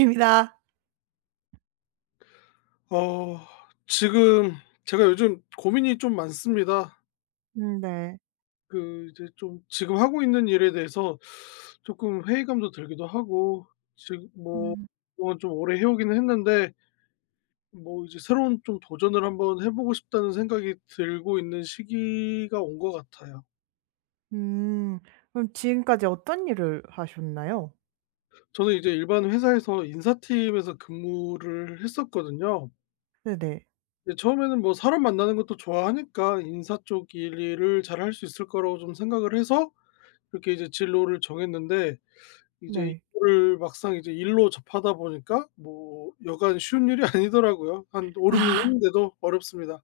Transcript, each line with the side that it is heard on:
right: 입니다.
left: 어 지금 제가 요즘 고민이 좀 많습니다.
right: 네.
left: 그 이제 좀 지금 하고 있는 일에 대해서 조금 회의감도 들기도 하고, 지금 뭐
right: 음.
left: 그동안 좀 오래 해 오기는 했는데, 뭐 이제 새로운 좀 도전을 한번 해 보고 싶다는 생각이 들고 있는 시기가 온 것 같아요.
right: 음. 그럼 지금까지 어떤 일을 하셨나요?
left: 저는 이제 일반 회사에서 인사팀에서 근무를 했었거든요.
right: 네네.
left: 근데 처음에는 뭐 사람 만나는 것도 좋아하니까 인사 쪽 일을 잘 할 수 있을 거라고 좀 생각을 해서 그렇게 이제 진로를 정했는데, 이제
right: 네.
left: 이거를 막상 이제 일로 접하다 보니까 뭐 여간 쉬운 일이 아니더라고요. 한 5-6년
right: 아.
left: 했는데도 어렵습니다.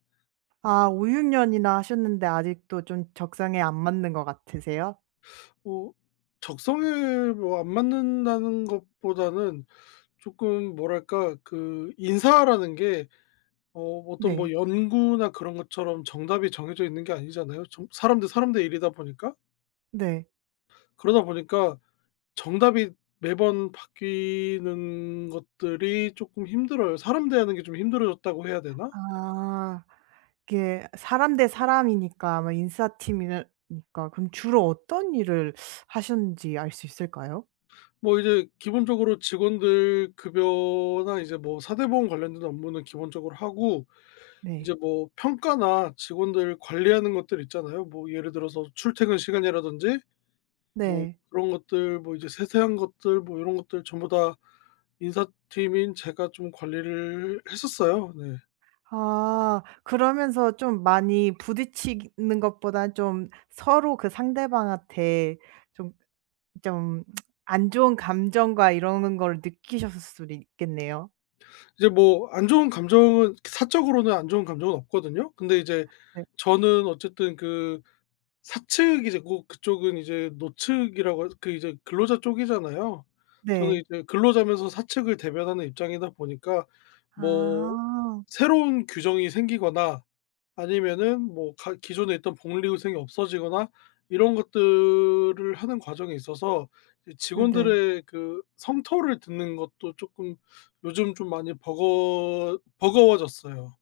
right: 아 5-6 년이나 하셨는데 아직도 좀 적성에 안 맞는 것 같으세요?
left: 뭐 적성에 뭐 안 맞는다는 것보다는 조금 뭐랄까, 그 인사라는 게 어떤 뭐
right: 네.
left: 연구나 그런 것처럼 정답이 정해져 있는 게 아니잖아요. 정 사람 대 사람 대 일이다 보니까.
right: 네.
left: 그러다 보니까 정답이 매번 바뀌는 것들이 쪼끔 힘들어요. 사람 대하는 게 좀 힘들어졌다고 해야 되나?
right: 아. 이게 사람 대 사람이니까 아마 인사팀이니까 그럼 주로 어떤 일을 하셨는지 알 수 있을까요?
left: 뭐 이제 기본적으로 직원들 급여나 이제 뭐 사대보험 관련된 업무는 기본적으로 하고, 이제
right: 네.
left: 뭐 평가나 직원들 관리하는 것들 있잖아요. 뭐 예를 들어서 출퇴근 시간이라든지, 뭐
right: 네.
left: 그런 것들, 뭐 이제 세세한 것들, 뭐 요런 것들 전부 다 인사팀인 제가 좀 관리를 했었어요. 네.
right: 아. 그러면서 좀 많이 부딪히는 것보다 좀 서로 그 상대방한테 좀 좀 안 좋은 감정과 이러는 걸 느끼셨을 수도 있겠네요.
left: 이제 뭐 안 좋은 감정은, 사적으로는 안 좋은 감정은 없거든요. 근데 이제
right: 네.
left: 저는 어쨌든 그 사측, 이제 고 그쪽은 이제 노측이라고 해서 그 이제 근로자 쪽이잖아요. 저는
right: 네.
left: 이제 근로자면서 사측을 대변하는 입장이다 보니까, 뭐
right: 아.
left: 새로운 규정이 생기거나 아니면은 뭐 가 기존에 있던 복리후생이 없어지거나, 이런 것들을 하는 과정에 있어서 이
right: 네네.
left: 직원들의 그 성토를 듣는 것도 조금 요즘 좀 많이 버거워졌어요.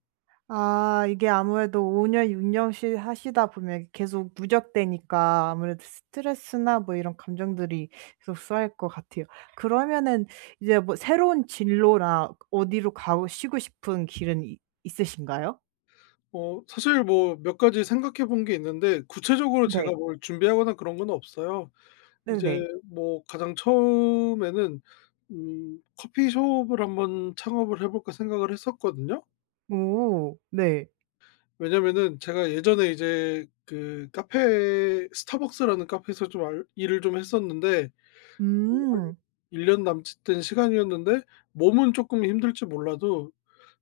right: 아 이게 아무래도 5년 6 년씩 하시다 보면 계속 누적되니까 아무래도 스트레스나 뭐 이런 감정들이 계속 쌓일 것 같아요. 그러면은 이제 뭐 새로운 진로나 어디로 가시고 싶은 길은 이 있으신가요?
left: 사실 뭐 몇 가지 생각해 본 게 있는데, 구체적으로 제가
right: 네.
left: 뭘 준비하거나 그런 건 없어요. 이제
right: 네네.
left: 뭐 가장 처음에는 커피숍을 한번 창업을 해 볼까 생각을 했었거든요.
right: 오 네.
left: 왜냐면은 제가 예전에 이제 그 카페, 스타벅스라는 카페에서 좀 알 일을 좀 했었는데, 일
right: 음
left: 1년 남짓 된 시간이었는데 몸은 조금 힘들지 몰라도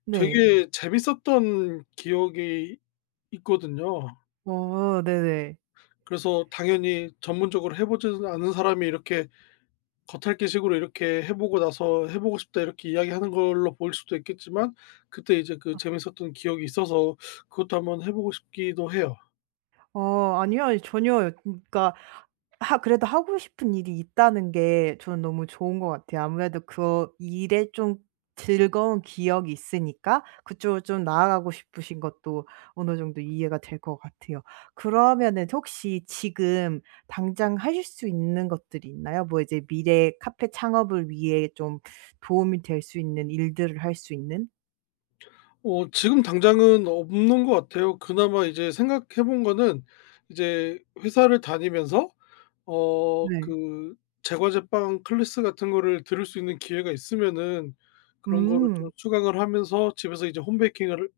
right: 네.
left: 되게 재밌었던 기억이 있거든요.
right: 어 네네.
left: 그래서 당연히 전문적으로 해 보지는 않은 사람이 이렇게 겉핥기식으로 이렇게 "해 보고 나서 해 보고 싶다." 이렇게 이야기하는 걸로 보일 수도 있겠지만, 그때 이제 그 재밌었던 기억이 있어서 그것도 한번 해 보고 싶기도 해요.
right: 어 아니요. 전혀요. 그러니까 하 그래도 하고 싶은 일이 있다는 게 저는 너무 좋은 것 같아요. 아무래도 그 일에 좀 즐거운 기억이 있으니까 그쪽으로 좀 나아가고 싶으신 것도 어느 정도 이해가 될 것 같아요. 그러면은 혹시 지금 당장 하실 수 있는 것들이 있나요? 뭐 이제 미래 카페 창업을 위해 좀 도움이 될 수 있는 일들을 할 수 있는?
left: 지금 당장은 없는 것 같아요. 그나마 이제 생각해 본 거는, 이제 회사를 다니면서
right: 네.
left: 그 제과제빵 클래스 같은 거를 들을 수 있는 기회가 있으면은 그런 거를 좀
right: 음.
left: 수강을 하면서 집에서 이제 홈베이킹을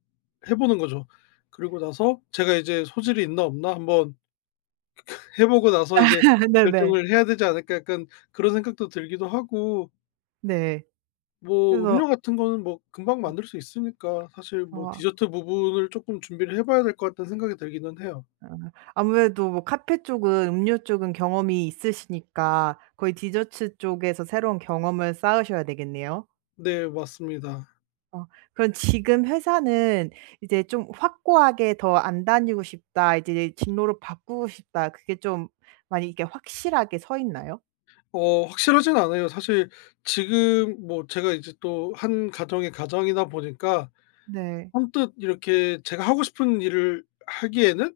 left: 해 보는 거죠. 그리고 나서 제가 이제 '소질이 있나 없나 한번 해 보고 나서 이제
right: 네네.
left: 결정을 해야 되지 않을까.' 약간 그런 생각도 들기도 하고,
right: 네.
left: 뭐
right: 그래서
left: 음료 같은 거는 뭐 금방 만들 수 있으니까 사실 뭐
right: 어
left: 디저트 부분을 조금 준비를 해 봐야 될 것 같다는 생각이 들기는 해요.
right: 아 아무래도 뭐 카페 쪽은 음료 쪽은 경험이 있으시니까 거의 디저트 쪽에서 새로운 경험을 쌓으셔야 되겠네요.
left: 네, 맞습니다.
right: 어 그럼 지금 회사는 이제 좀 확고하게 '더 안 다니고 싶다. 이제 진로를 바꾸고 싶다.' 그게 좀 많이 이게 확실하게 서 있나요?
left: 확실하진 않아요. 사실 지금 뭐 제가 이제 또 한 가정의 가장이다 보니까,
right: 네.
left: 언뜻 이렇게 제가 하고 싶은 일을 하기에는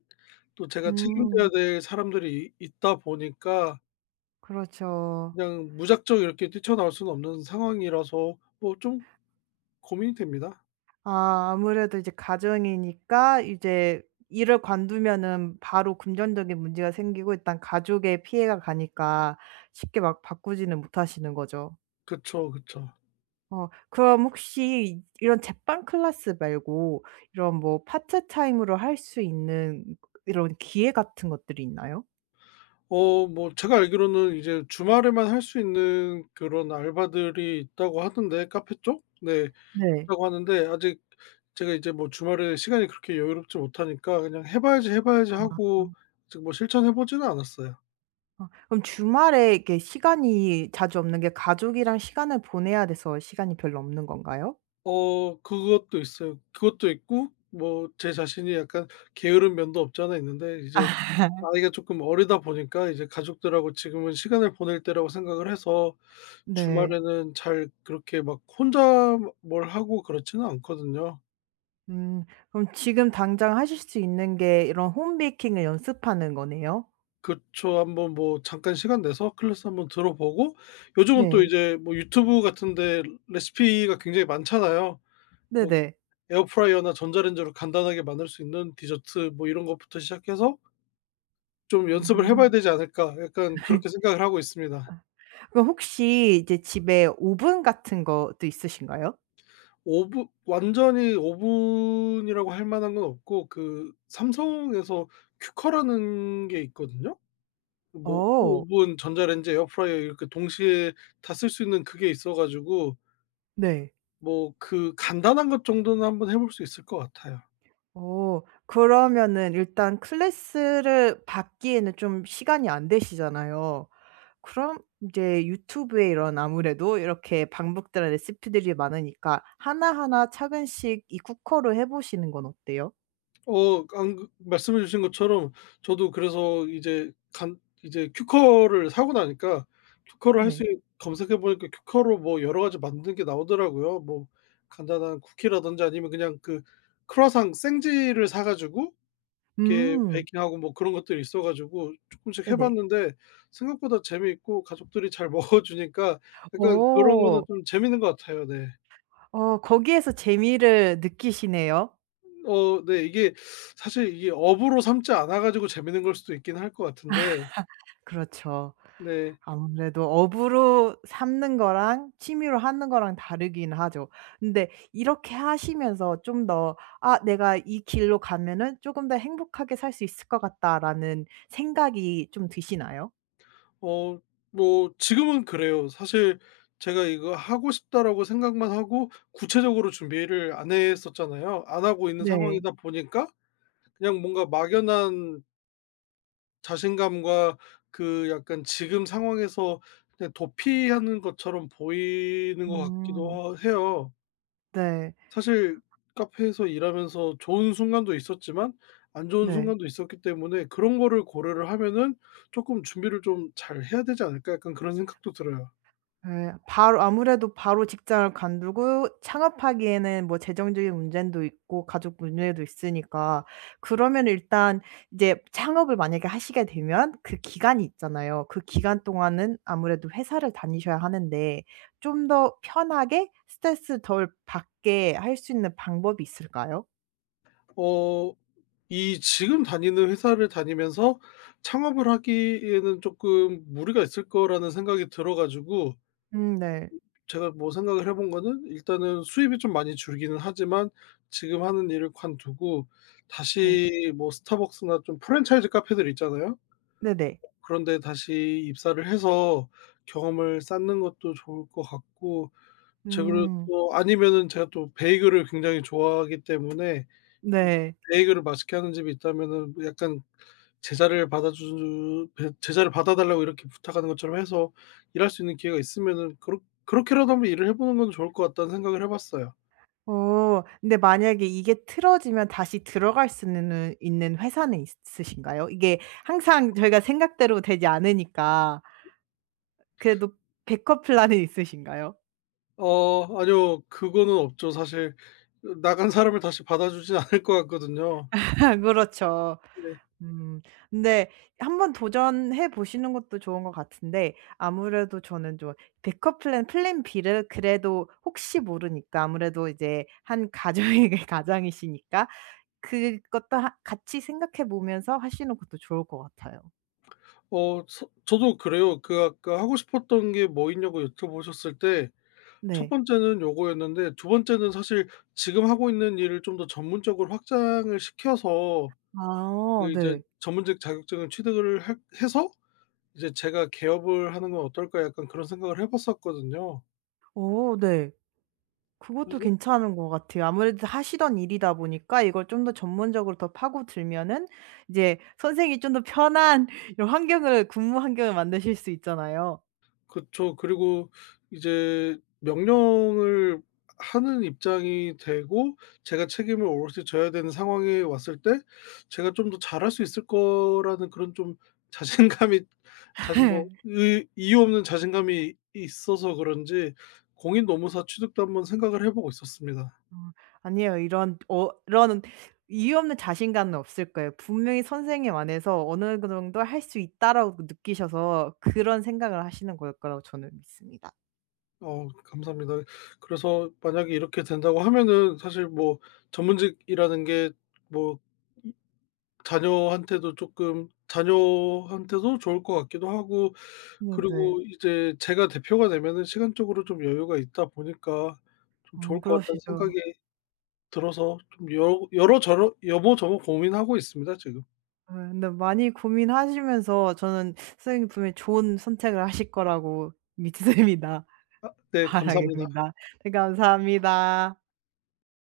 left: 또 제가 책임져야
right: 음.
left: 될 사람들이 있다 보니까,
right: 그렇죠.
left: 그냥 무작정 이렇게 뛰쳐나올 수는 없는 상황이라서 뭐 좀 고민이 됩니다.
right: 아 아무래도 이제 가정이니까 이제 일을 관두면은 바로 금전적인 문제가 생기고 일단 가족에 피해가 가니까 쉽게 막 바꾸지는 못하시는 거죠.
left: 그쵸, 그쵸.
right: 어 그럼 혹시 이런 제빵 클래스 말고 이런 뭐 파트 타임으로 할 수 있는 이런 기회 같은 것들이 있나요?
left: 뭐 제가 알기로는 이제 주말에만 할 수 있는 그런 알바들이 있다고 하던데, 카페 쪽? 네.
right: 네.
left: 있다고 하는데, 아직 제가 이제 뭐 주말에 시간이 그렇게 여유롭지 못하니까 그냥 '해 봐야지, 해 봐야지.' 하고 아직 뭐 실천해 보지는 않았어요.
right: 아 어, 그럼 주말에 이렇게 시간이 자주 없는 게 가족이랑 시간을 보내야 돼서 시간이 별로 없는 건가요?
left: 그것도 있어요. 그것도 있고, 뭐 제 자신이 약간 게으른 면도 없지 않아 있는데, 이제 나이가 조금 어리다 보니까 이제 가족들하고 지금은 시간을 보낼 때라고 생각을 해서
right: 네.
left: 주말에는 잘 그렇게 막 혼자 뭘 하고 그렇지는 않거든요.
right: 음. 그럼 지금 당장 하실 수 있는 게 이런 홈 베이킹을 연습하는 거네요?
left: 그쵸. 한번 뭐 잠깐 시간 내서 클래스 한번 들어보고, 요즘은 또
right: 네.
left: 이제 뭐 유튜브 같은 데 레시피가 굉장히 많잖아요. 뭐
right: 네네.
left: 에어프라이어나 전자레인지로 간단하게 만들 수 있는 디저트 뭐 이런 것부터 시작해서 좀 연습을 해 봐야
right: 음.
left: 되지 않을까.' 약간 그렇게 생각을 하고 있습니다.
right: 그럼 혹시 이제 집에 오븐 같은 것도 있으신가요?
left: 오분, 완전히 오 분이라고 할 만한 건 없고, 그 삼성에서 큐커라는 게 있거든요. 뭐
right: 어.
left: 오븐, 전자레인지, 에어프라이어 이렇게 동시에 다 쓸 수 있는 그게 있어 가지고
right: 네.
left: 뭐 그 간단한 것 정도는 한번 해볼 수 있을 것 같아요.
right: 어. 그러면은 일단 클래스를 받기에는 좀 시간이 안 되시잖아요. 그럼 이제 유튜브에 이런 아무래도 이렇게 방북들의 레시피들이 많으니까 하나하나 차근씩 이 쿠커로 해 보시는 건 어때요?
left: 안 그 말씀해 주신 것처럼, 저도 그래서 이제 간 이제 큐커를 사고 나니까, 큐커를 할 수
right: 네.
left: 검색해 보니까 큐커로 뭐 여러 가지 만드는 게 나오더라고요. 뭐 간단한 쿠키라든지, 아니면 그냥 그 크루아상 생지를 사 가지고 이렇게
right: 음.
left: 베이킹하고 뭐 그런 것들이 있어 가지고 조금씩 해
right: 네네.
left: 봤는데, 생각보다 재미있고 가족들이 잘 먹어 주니까 약간 그런 거는
right: 어.
left: 좀 재밌는 것 같아요. 네.
right: 어 거기에서 재미를 느끼시네요.
left: 네. 이게 사실 이게 업으로 삼지 않아 가지고 재밌는 걸 수도 있긴 할 것 같은데,
right: 그렇죠.
left: 네.
right: 아무래도 업으로 삼는 거랑 취미로 하는 거랑 다르긴 하죠. 근데 이렇게 하시면서 좀 더 '아 내가 이 길로 가면은 쪼금 더 행복하게 살 수 있을 것 같다.'라는 생각이 좀 드시나요?
left: 어 뭐 지금은 그래요. 사실 제가 '이거 하고 싶다.'라고 생각만 하고 구체적으로 준비를 안 했었잖아요. 안 하고 있는
right: 네.
left: 상황이다 보니까 그냥 뭔가 막연한 자신감과 그 약간 지금 상황에서 그냥 도피하는 것처럼 보이는 것
right: 음.
left: 같기도 해요.
right: 네.
left: 사실 카페에서 일하면서 좋은 순간도 있었지만 안 좋은
right: 네.
left: 순간도 있었기 때문에 그런 거를 고려를 하면은 조금 준비를 좀 잘 해야 되지 않을까?' 약간 그런 생각도 들어요.
right: 예. 바로 아무래도 바로 직장을 관두고 창업하기에는 뭐 재정적인 문제도 있고 가족 문제도 있으니까 그러면 일단 이제 창업을 만약에 하시게 되면 그 기간이 있잖아요. 그 기간 동안은 아무래도 회사를 다니셔야 하는데 좀 더 편하게 스트레스 덜 받게 할 수 있는 방법이 있을까요?
left: 어 이 지금 다니는 회사를 다니면서 창업을 하기에는 조금 무리가 있을 거라는 생각이 들어 가지고,
right: 네.
left: 제가 뭐 생각을 해본 거는 일단은 수입이 좀 많이 줄기는 하지만 지금 하는 일을 관두고
right: 네.
left: 다시 뭐 스타벅스나 좀 프랜차이즈 카페들 있잖아요.
right: 네네.
left: 그런데 다시 입사를 해서 경험을 쌓는 것도 좋을 것 같고, 제가 그리고
right: 음.
left: 또 아니면은 제가 또 베이글을 굉장히 좋아하기 때문에 또
right: 네.
left: 베이글을 맛있게 하는 집이 있다면은 뭐 약간 제자를 받아 달라고 이렇게 부탁하는 것처럼 해서 일할 수 있는 기회가 있으면은 그렇게라도 한번 일을 해 보는 건 좋을 것 같다는 생각을 해 봤어요.
right: 어. 근데 만약에 이게 틀어지면 다시 들어갈 수는 있는 회사는 있으신가요? 이게 항상 저희가 생각대로 되지 않으니까 그래도 백업 플랜은 있으신가요?
left: 아니요. 그거는 없죠. 사실 나간 사람을 다시 받아주진 않을 것 같거든요.
right: 그렇죠.
left: 네.
right: 음. 근데 한번 도전해 보시는 것도 좋은 것 같은데 아무래도 저는 좀 백업 플랜 B를 그래도 혹시 모르니까 아무래도 이제 한 가정의 가장이시니까 그것도 하 같이 생각해 보면서 하시는 것도 좋을 것 같아요.
left: 어 서 저도 그래요. 그 아까 하고 싶었던 게 뭐 있냐고 여쭤보셨을 때, 첫
right: 네.
left: 번째는 요거였는데, 두 번째는 사실 지금 하고 있는 일을 좀 더 전문적으로 확장을 시켜서
right: 아
left: 그 이제
right: 네.
left: 전문직 자격증을 취득을 할 해서 이제 '제가 개업을 하는 건 어떨까?' 약간 그런 생각을 해 봤었거든요.
right: 어 네. 그것도
left: 그래서.
right: 괜찮은 것 같아요. 아무래도 하시던 일이다 보니까 이걸 좀 더 전문적으로 더 파고들면은 이제 선생님이 좀 더 편한 이런 환경을 근무 환경을 만드실 수 있잖아요.
left: 그쵸. 그리고 이제 명령을 하는 입장이 되고 제가 책임을 오롯이 져야 되는 상황에 왔을 때 제가 좀 더 잘할 수 있을 거라는 그런 좀 자신감이 자신
right: 예.
left: 뭐 의 이유 없는 자신감이 있어서 그런지 공인 노무사 취득도 한번 생각을 해 보고 있었습니다.
right: 어 아니에요. 이런 어 이런 이유 없는 자신감은 없을 거예요. 분명히 선생님 안에서 어느 그 정도 '할 수 있다.'라고 느끼셔서 그런 생각을 하시는 걸 거라고 저는 믿습니다.
left: 감사합니다. 그래서 만약에 이렇게 된다고 하면은 사실 뭐 전문직이라는 게뭐 자녀한테도 조금 자녀한테도 좋을 것 같기도 하고,
right: 네네.
left: 그리고 이제 제가 대표가 되면은 시간적으로 좀 여유가 있다 보니까 좀 좋을 것 같다는 생각이
right: 그러시죠.
left: 들어서 좀 여 여러저러 여보저보 고민하고 있습니다 지금.
right: 예 근데 많이 고민하시면서 저는 선생님이 분명히 좋은 선택을 하실 거라고 믿습니다.
left: 아 네, 감사합니다.
right: 바라겠습니다. 네 감사합니다.